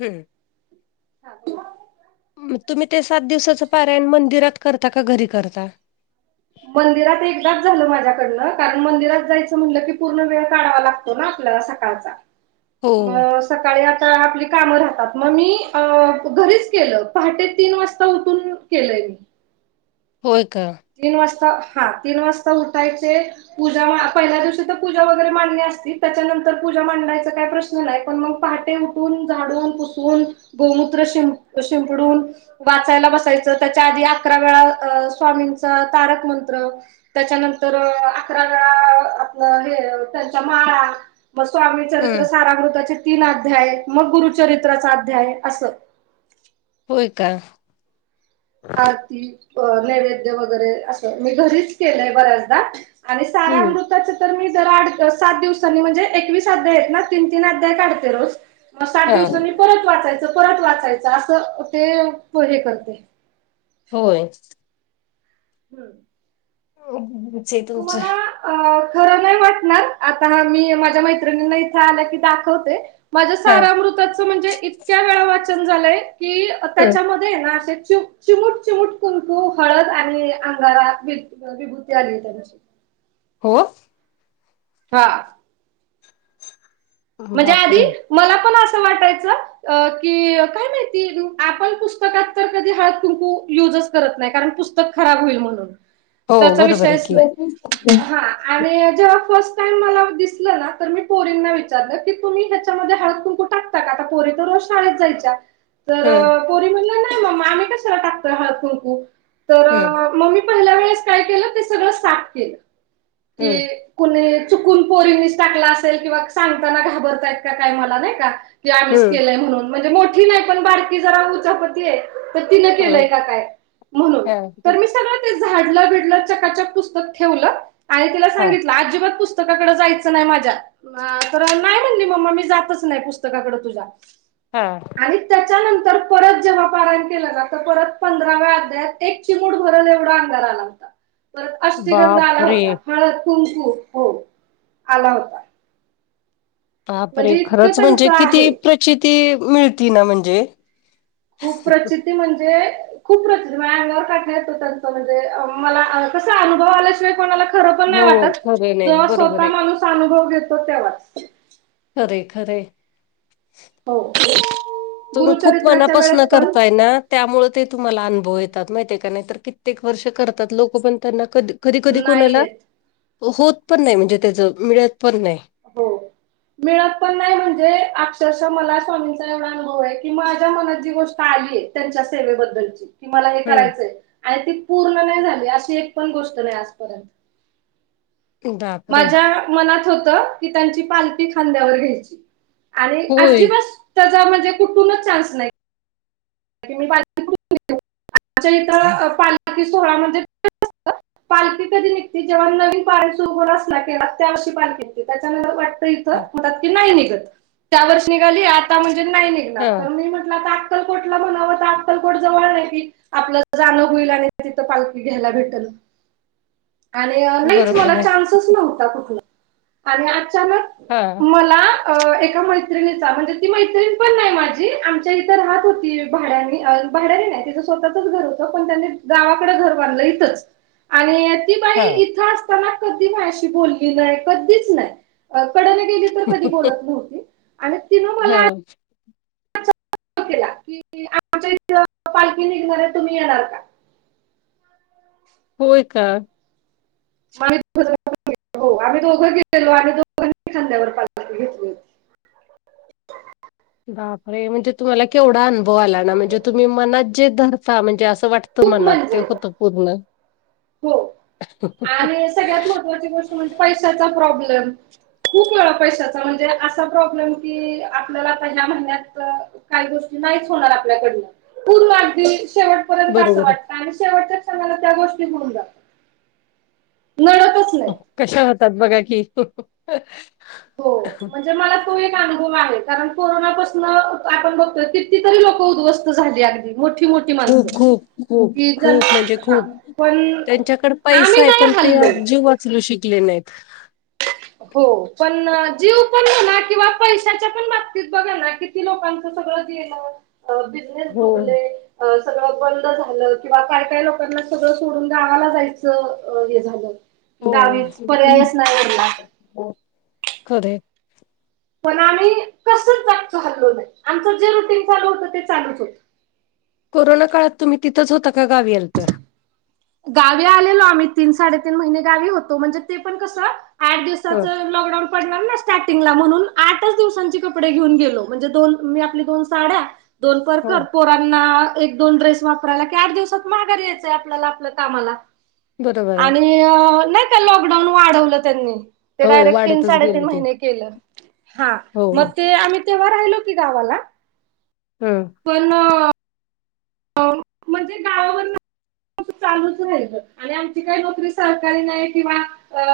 हम्म. चालेल. तुम्ही ते सात दिवसांचं पारायण मंदिरात करता का घरी करता? मंदिरात एकदाच झालं माझ्याकडनं, कारण मंदिरात जायचं म्हटलं की पूर्ण वेळ काढावा लागतो. आपल्याला सकाळचा हो मस. सकाळी आता आपली कामं राहतात, मग मी अ घरीच केलं. पहाटे तीन वाजता उठून. केलयं मी. होय का? तीन वाजता, हा तीन वाजता उठायचे. पूजा पहिल्या दिवशी तर पूजा वगैरे मांडणी असती. त्याच्यांतर पूजा मांडायचा काय प्रश्न? नाही, पण मग पहाटे उठून झाडून पुसून गोमूत्र शिं-शिंपडून वाचायला बसायचं. त्याच्या आधी अकरा वेळा स्वामींचा तारक मंत्र त्याच्यानंतर अकरा वेळा आपलं हे त्यांचा माळा मग स्वामी चरित्र हम्म सारामृताचे तीन अध्याय, मग गुरुचरित्राचा अध्याय, असं. होय का? आरती, नैवेद्य वगैरे असं मी घरीच केलंय बऱ्याचदा आणि हम्म. तसं तर मी जरा सात दिवसांनी म्हणजे, एकवीस अध्याय आहेत ना, तीन-तीन अध्याय काढते रोज मग साठ हा दिवसांनी परत वाचायचं, परत वाचायचं, असं ते हे करते. होय. हम्म. [unintelligible] तुमचं तुम्हाला अ खरं नाही वाटणार, आता मी माझ्या मैत्रिणींना इथं आलं की दाखवते. माझं हा सारामृताचं म्हणजे इतक्या वेळा वाचन झालंय की त्याच्यामध्ये नाही, असे चिमूट-चिमूट कुंकू, हळद आणि अंगारा मिळतो. अ, विभूती आली आहे त्यादिवशी हो. हा. म्हणजे आधी बापरे मला पण असं वाटायचं की, काय माहिती, आपण पुस्तकात. तर कधी हळदी-कुंकू युजच करत नाही, कारण पुस्तक खराब होईल म्हणून. हो त्याचा बरोबर आहे विषयच की नाही, हम्म हा. आणि जेव्हा फर्स्ट टाइम मला दिसलं ना, तर मी पोरींना विचार तुम्ही ह्याच्यामध्ये हळद कुंकू टाकता का आता पोरे तर रोज शाळेत जायच्या. ह. तर पोरी म्हणल्या नाही मम्मा आम्ही कशाला टाकतोय हळद कुंकू. हम् मग मी पहिल्या वेळेस काय केलं ते सगळं साफ केलं की कुणी चुकून पोरींनीच टाकला असेल किंवा सांगताना घाबरतायत का काय मला नाही का? ते आम्हीच हम्म केलंय म्हणून म्हणजे मोठी नाही पण बारकी जरा उचापती आहे. तर तिनं केलंय का काय म्हणून तर मी हा सगळं झाडलं भिडलं चकाचक पुस्तक ठेवलं आणि तिला सांगितलं अजिबात पुस्त पुस्तकाकडं जायचं नाही माझ्या तर नाही म्हणली मम्मा मी जातच नाही पुस्तकाकडे तुझ्या. हा आणि त्याच्यानंतर परत जेव्हा पारायण केलं ना तेव्हा परत पंधराव्या अध्यायत एक चिमूट भरल एवढा अंगारा आला होता. परत अष्टगंध आला बापरे होता. हळद कुंकू हो आला होता. बापरे! म्हणजे इतकं खरंच त्यांच म्हणजे किती आहे. प्रचिती मिळती ना म्हणजे खूप प्रचिती म्हणजे? खूप प्रचिती मग माझ्या अंगावर काठा येतो म्हणजे मला कसा अनुभव आल्याशिवाय कोणाला खर पण हो नाही वाटत खरे नाही जेव्हा बरोबर स्वतः आहे माणूस अनुभव घेतो तेव्हाच. खरं खरंय. हो तुम्ही खूप गुरुचरित्राच्या मनापासन वेळेस पण करताय ना त्यामुळे ते तुम्हाला अनुभव येतात माहिती आहे का नाही तर कित्येक वर्ष करतात लोक पण त्यांना कधी. कधी कधी नाही कोणाला येत. होत पण नाही म्हणजे त्याच मिळत पण नाही. हो मिळत पण नाही म्हणजे अक्षरशः मला स्वामींचा एवढा अनुभव आहे की माझ्या मनात जी गोष्ट आली आहे त्यांच्या सेवेबद्दलची कि मला हे हम्म करायचंय आणि ती पूर्ण नाही झाली अशी एक पण गोष्ट नाही आजपर्यंत. बापरे माझ्या मनात होत की त्यांची पालखी खांद्यावर घ्यायची. आणि होय अजिबात त्याचा म्हणजे कुठूनच चान्स नाही. म्हणजे मी पालखी अच्छा इथे पालखीचा सोहळा म्हणजे पालखी कधी निघते जेव्हा नवीन पारायण सुरू होणार च ना त्या वर्षी पालखी निघते. त्याच्या नंतर पालखी इथ म्हणतात की नाही निघत त्या वर्ष निघाली आता म्हणजे नाही निघणार हा तर मी म्हटलं आता अक्कलकोटला म्हणावं ते अक्कलकोट जवळ आहे की ते आपलं जाणं होईल आणि तिथं पालखी घ्यायला भेटेल. आणि नाहीच मला बरोबर आहे चान्सस नव्हता कुठून आणि अचानक हा मला अ एका मैत्रिणीचा म्हणजे ती मैत्रिण पण नाही माझी आमच्या इथे राहत होती भाड्याने नाही भाड्याने नाही तिचं स्वतःचं स्वतःचच घर होतं पण त्यांनी गावाकडे घर बांधलं इथेच आणि ती हा तिथं असताना कधी माझ्याशी अशी बोलली नाही कधीच नाही. कडन गेली तर कधी बोलत नव्हती आणि तिनं हा मला [unintelligible] कि आमच्या इथ पालखी निघणार आहे तुम्ही येणार का? होय का? आम्ही दोघ गेलेलो आणि तो [inaudible] बापरे, म्हणजे तुम्हाला केवढा अनुभव आला ना म्हणजे तुम्ही मनात जे धरता म्हणजे असं वाटत. खूप मनात ते म्हणजे होत पूर्ण हो पण पैशाचा प्रॉब्लम खूप वेळा पैशाचा म्हणजे असा प्रॉब्लेम की, आपल्याला आता ह्या महिन्यात काही गोष्टी नाहीच होणार आपल्याकडून पूर्ण अगदी शेवट पर्यं त असं बरोबर आहे. वाटतं आणि शेवटच्या क्षणाला त्या गोष्टी होऊन जातात मनातच नाही कशा होतात बघा की ह हो म्हणजे मला तो एक अनुभव आहे, कारण कोरोनापासन आपण बघतोय किती तरी लोक उद्ध्वस्त झाली अ हो, खूप खूप खूप कि जण खूप म्हणजे हा खूप पण त्यांच्याकड आम्ही पैसा ये, पण नाही ते हल्लो जीव वाचवू शिकले नाहीत. हो, पण जीव पण हो ना किंवा पैशाच्या पण बाबतीत बघा ना किती लोकांच सगळं गेल, बिजनेस हो. डुबले. अ सगळं बंद झालं किंवा काय काय लोकांना सगळं सोडून गावाला जायचं हे झालं. की गावीच पर्यायच नाही उरला. हो खरये. पण आम्ही कसं जागच हललो नाही, आमचं जे रुटीन चालू होतं ते चालूच होतं. कोरोना काळात तुम्ही तिथंच होता का गावी आलता. गावी आलेलो आम्ही तीन साडेतीन महिने गावी होतो, म्हणजे ते पण कसं आठ दिवसाच हं लॉकडाऊन पडला ना स्टार्टिंगला म्हणून आठच दिवसांचे कपडे घेऊन गेलो म्हणजे दोन मी आपली दोन साड्या दोन परकर, हं पोरांना एक दोन ड्रेस वापरायला की आठ दिवसात घरी यायचंय आपल्याला आपल्या कामाला बरोबर आहे. आणि अ ते लॉकडाऊन वाढवलं त्यांनी ते हो डायरेक्ट तीन वाढतच साडेतीन गेलं ते महिने केलं, हा हो मग ते आम्ही तेव्हा राहिलो की गावाला हम्म पण म्हणजे गावावरन चालूच राहियल आणि आमची काय नोकरी सरकारी नाही किंवा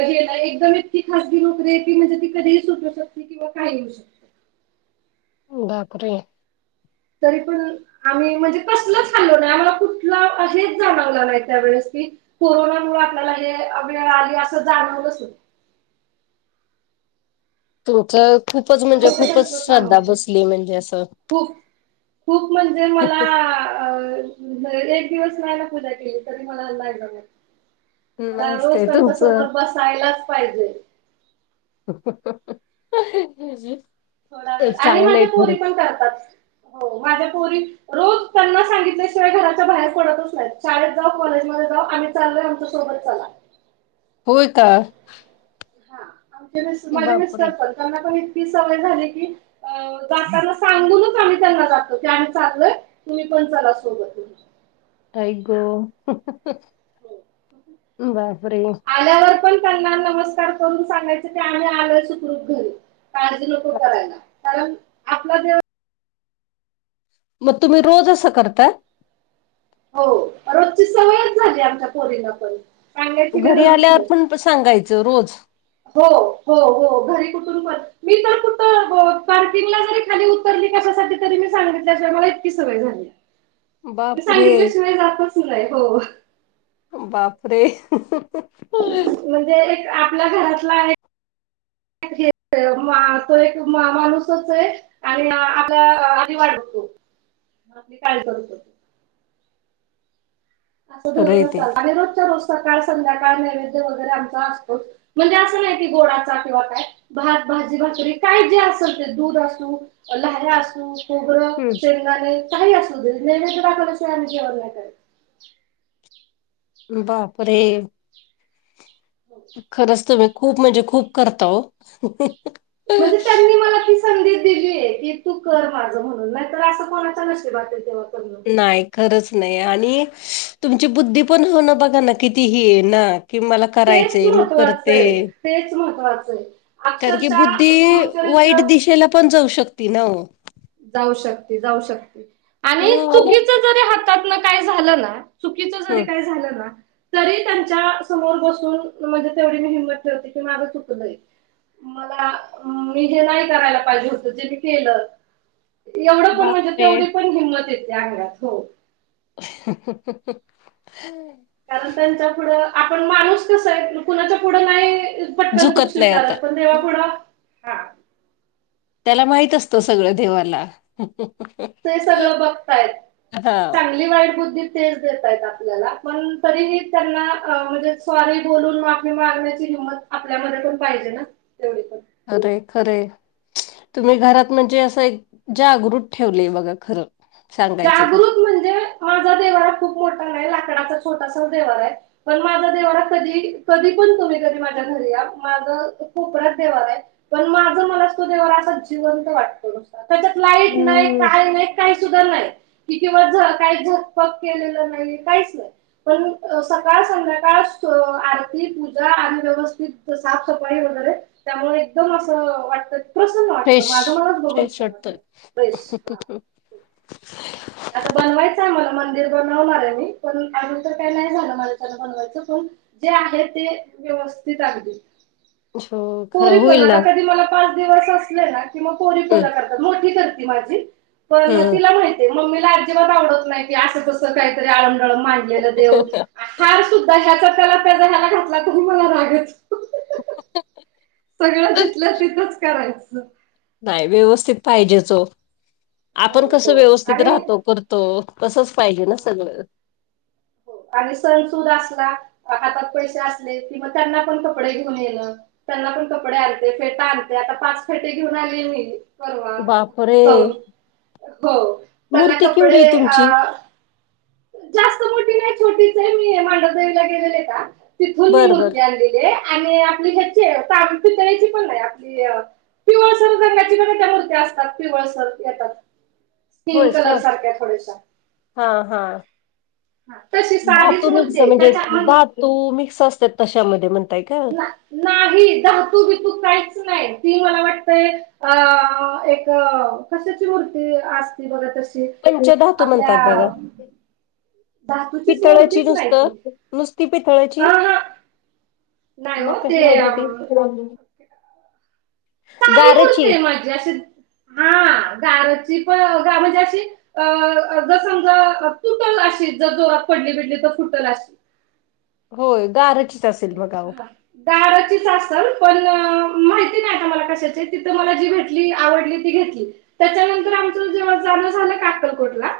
हे ना एकदम इतकी खाजगी नोकरी आहे ती म्हणजे ती कधीही सुटू शकते किंवा काही होऊ शकते. बापरे! तरी पण आम्ही म्हणजे कसलच हाल्लो नाही आम्हाला कुठला हेच जाणवला नाही त्यावेेळेस की कोरोनामुळ आपल्याला हे वेळ आली असं जाणवलंच तुमचं खूपच इतकं म्हणजे खूपच त्यांचं श्रद्धा सांगायचं बसलीये म्हणजे असं खूप खूप म्हणजे मला अ एक दिवस रायला पूजा केली तरी मला अंदाज लागला नाही. मला मस्त रोज आहे त्यांच्या तुमचं. समोर बसायलाच पाहिजे. [unintelligible] थोडा वेळ आणि माझ्या चांगलंय पोरी खरं पण करतात हो, माझ्या पोरी रोज त्यांना सांगितल्याशिवाय घराच्या बाहेर पडतच नाहीत शाळेत जावो, कॉलेजमध्ये जावो आम्ही चाललोय आमच्या सोबत चला. होय का. हां आमचे माझे मिस्टर बापरे! पण त्यांना पण इतकी सवय झालीये की अ जाताना सांगूनच आम्ही त्यांना जातो त्यान आम्ही चाललोय तुम्ही पण चला सोबत म्हणून. आई गं! बापरे! आल्यावर पण त्यांना नमस्कार करून सांगायचं ते आम्ही आलोय सुखरूप घरी. काळजी नको करायला कारण आपला देव मग तुम्ही रोज असं करता? हो रोजची सवयच झाली आमच्या पोरींना पण. सांगायची घरी गरजच आल्यावर नाही. पण सांगायचं रोज? हो हो हो घरी कुठून पण. मी तर कुठं पार्किंगला जरी खाली उतरली कशासाठी तरी मी सांगितल्याशिवाय मला इतकी सवय झाली. [inaudible] बापरे! सांगितल्याशिवाय जातच नाही हो बापरे! [inaudible] ते एक आपल्या घरातला आहे [unintelligible] तो एक माणूसच आहे. आणि आपल्या आधी वाट बघतो, आपली काय करतो. असं खरं य धरूनच ते चालतो आणि रोजच्या रोज सकाळ संध्याकाळ नैवेद्य वगैरे आमचा असतोच. म्हणजे असं नाही की गोडाचा किंवा काय भात भाजी भाकरी काही जे असेल ते दूध असो लाह्या असो. खोबरं हम्म शेंगंदाणे काही असूदे नैवेद्य दाखवल्या शिवाय आम्ही जेवण नाही करायचं. बापरे! खरंच तुम्ही खूप म्हणजे खूप करता हो. म्हणजे त्यांनी मला ती स संधी दिलीय की तू कर माझं म्हणून नाहीतर असं कोणाच्या नशीबात येतंय हो करण. नाही खरंच नाही आणि तुमची बुद्धी पण हो ना बघा ना किती ही ना की मला करायच तेच आहे मी महत्त्वाचं करते आहे तेच महत्त्वाचं आहे. कारण की अक्षरशः बुद्धी गुरुचरित्र वाईट दिशेला पण जाऊ शकते ना हो. जाऊ शकते जाऊ शकते आणि हो चुकीच जरी हातातन काय झालं ना चुकीच जरी हम्म काही झालं ना तरी त्यांच्या समोर बसून म्हणजे तेवढी मी हिंमत ठेवते की माझं चुकलंय. मला मी जे नाही करायला पाहिजे होतं ते मी केलं. एवढं पण म्हणजे बापरे तेवढी पण हिंमत येते अंगात हो. [inaudible] कारण त्यांच्या पुढं आपण माणूस कसं आहे कुणाच्या पुढं नाही पटकन चूक झुकत नाही आता स्वीकारत पण देवापुढं हां. त्याला माहित असतं सगळं देवाला. [inaudible] ते सगळं बघताहेत हा चांगली वाईट बुद्धी तेच देत आहेत आपल्याला पण तरीही त्यांना म्हणजे सॉरी बोलून माफी मागण्याची हिंमत आपल्यामध्ये पण पाहिजे ना तेवढी पण. अरे खरं आहे तुम्ही घरात म्हणजे असं एक जागृत ठेवलेय बघा खरं. सांगायचं तर जागृत म्हणजे माझा देव्हारा खूप मोठा नाही लाकडाचा छोटासाच देव्हारा आहे. पण माझा देव्हारा कधी, कधी पण तुम्ही कधी माझ्या घरी या माझं कोप-यात देव्हारा आहे. पण माझं मलाच, तो देव्हारा असा जिवंत वाटतो नुसता, त्याच्यात लाईट नाही, हम्म काय नाही, काही सु द नाही, किती दिवस झ, काही झगपक केलेलं नाही, काहीच नाही. पण सकाळ-संध्याकाळ आरती, पूजा आणि व्यवस्थित साफसफाई वगैरे त्यामुळे एकदम असं वाटतं, प्रसन्न वाटतं, फ्रेश माझं मलाच बघून छान वाटतं, फ्रेश, हां. आता बनवायचं आहे, मला मंदिर बनवणार ये मी, पण आजुन तर काही नाही झालं, माज्याच्यानं बनवायचं, पण जे आहे, ते व्यवस्थित अगदी, हो खरं पोरी पण, होईल आता ना कधी मला पा च दिवस असले ना, कि पोरी पूजा हम्म करतात, मोठी करती माझी, पण हम्म. तिला माहि ती, मम्मीला अजिबात आवडत नाही की, असं-कसं काहीतरी आंळम-डळम, मांडलेलं देव. हार सुद्धा, ह्याचा त्याला, त्याचा ह्याला घातला, तरी मला राग येतो. [inaudible] सगळं, जिथल्या तिथंच करायचं. नाय, व्यवस्थित पाहिजेच ओ, हो आपण कसं हो व्यवस्थित आणि राहतो, करतो. तसंच पाहिजे ना, सगळं? हो, आणि सण-सुद असला म हातात पैसे असले, कि म त्यांना पण कपडे घेऊन, येणं. त्यांना पण कपडे आणते, फेटा आणते, आता पाच फेटे घेऊन आले मी. परवा, बापरे जऊन हो, त्यांना मूर्ती केवढी कपडे आहे तुमची अं जास्त मोठी नाही, छोटीच ये, मी हे मांडरदेवीला गेलेले का, तिथून मी बर बर मूर्ती आणलेली ये. आणि आपली ह्याची, ताम पितळेची पण नही, आपली पिवळसर रंगाची [unintelligible] त्या मूर्त्या असतात, पिवळ सर येतात स्किन होय कलर सच, सारख्या थोड्याशा हां हां. हा, तशी साधीच धातू मूर्ती मिक्स, आहे म्हणजे त्याच्या धातू मिक्स असत्यात, तशामध्ये म्हणताय का? नाही, धातू-बीतू काहीच नाही, ती मला वाटतंय अं, एक, कशाची मूर्ती अस ती, बघा तशी? पंचधातू आपल्या म्हणतात बघा धातुचीच, पितळाची मुर्तीच नाही नुसतं ती. नुसती ह पितळ्याची? हा नाही हो मग कशी ते म्हणली ती? गार [unintelligible] [unintelligible] हां गाराची प, म्हणजे अशी अं, गं समजा, तुटल अशी, जर जोरात पडली-बिडली, तर फुटल अशी. होय गारचीच असेल, मग आओ. गाराचीच असल, पण माहिती नाही, आता मला कशाची, तिथं मला जी भेट जी आवडली, ती घेतली, त्याच्यानंतर आमचं जेव्हा जाण झालं का, अक्कलकोट ला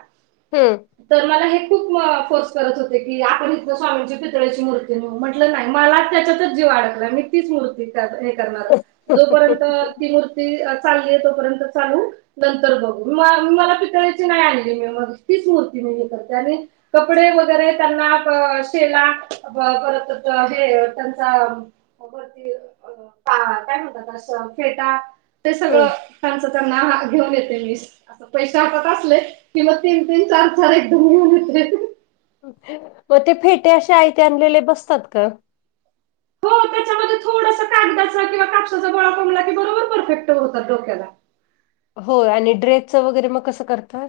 ह्म. तर मला, हे खूप फोर्स करत होते की, आपण इथनं स्वामींची पितळाची मूर्ती नेऊ, म्हण लं नाही, मला त्याच्यातच जीव अडकला, मी तीच मूर्ती त्यात हे करणार, जोपर्यंत ती मूर्ती अ चालली य, तोपर्यंत चालू नंतर बघू, म-मला पितळेची नाही आणली, मी मग तीच मूर्ती मी हे करते, आणि कपडे, वगैरे त्यांना, प शेला, अ परत हे त्यांचा अगं ते, अ कांना, काय म्हणतात त्याला? फेटा ते सगळं हम्म. त्यांच त्यांना, हा त घेऊन येते, मीच. आता पैशे हातात असले, कि मग तीन- तीन, चार -चार एकदम घेऊन येते. म, ते फेटे अशे आयते आणलेले, बसतात का? हो, त्याच्यामध्ये थोडसा कागदाचा किंवा कापसाचा गोळा कोंबला की, बरोबर परफेक्ट होतात, डोक्याला. होय आणि ड्रेसचं वगैरे मग कसं करतात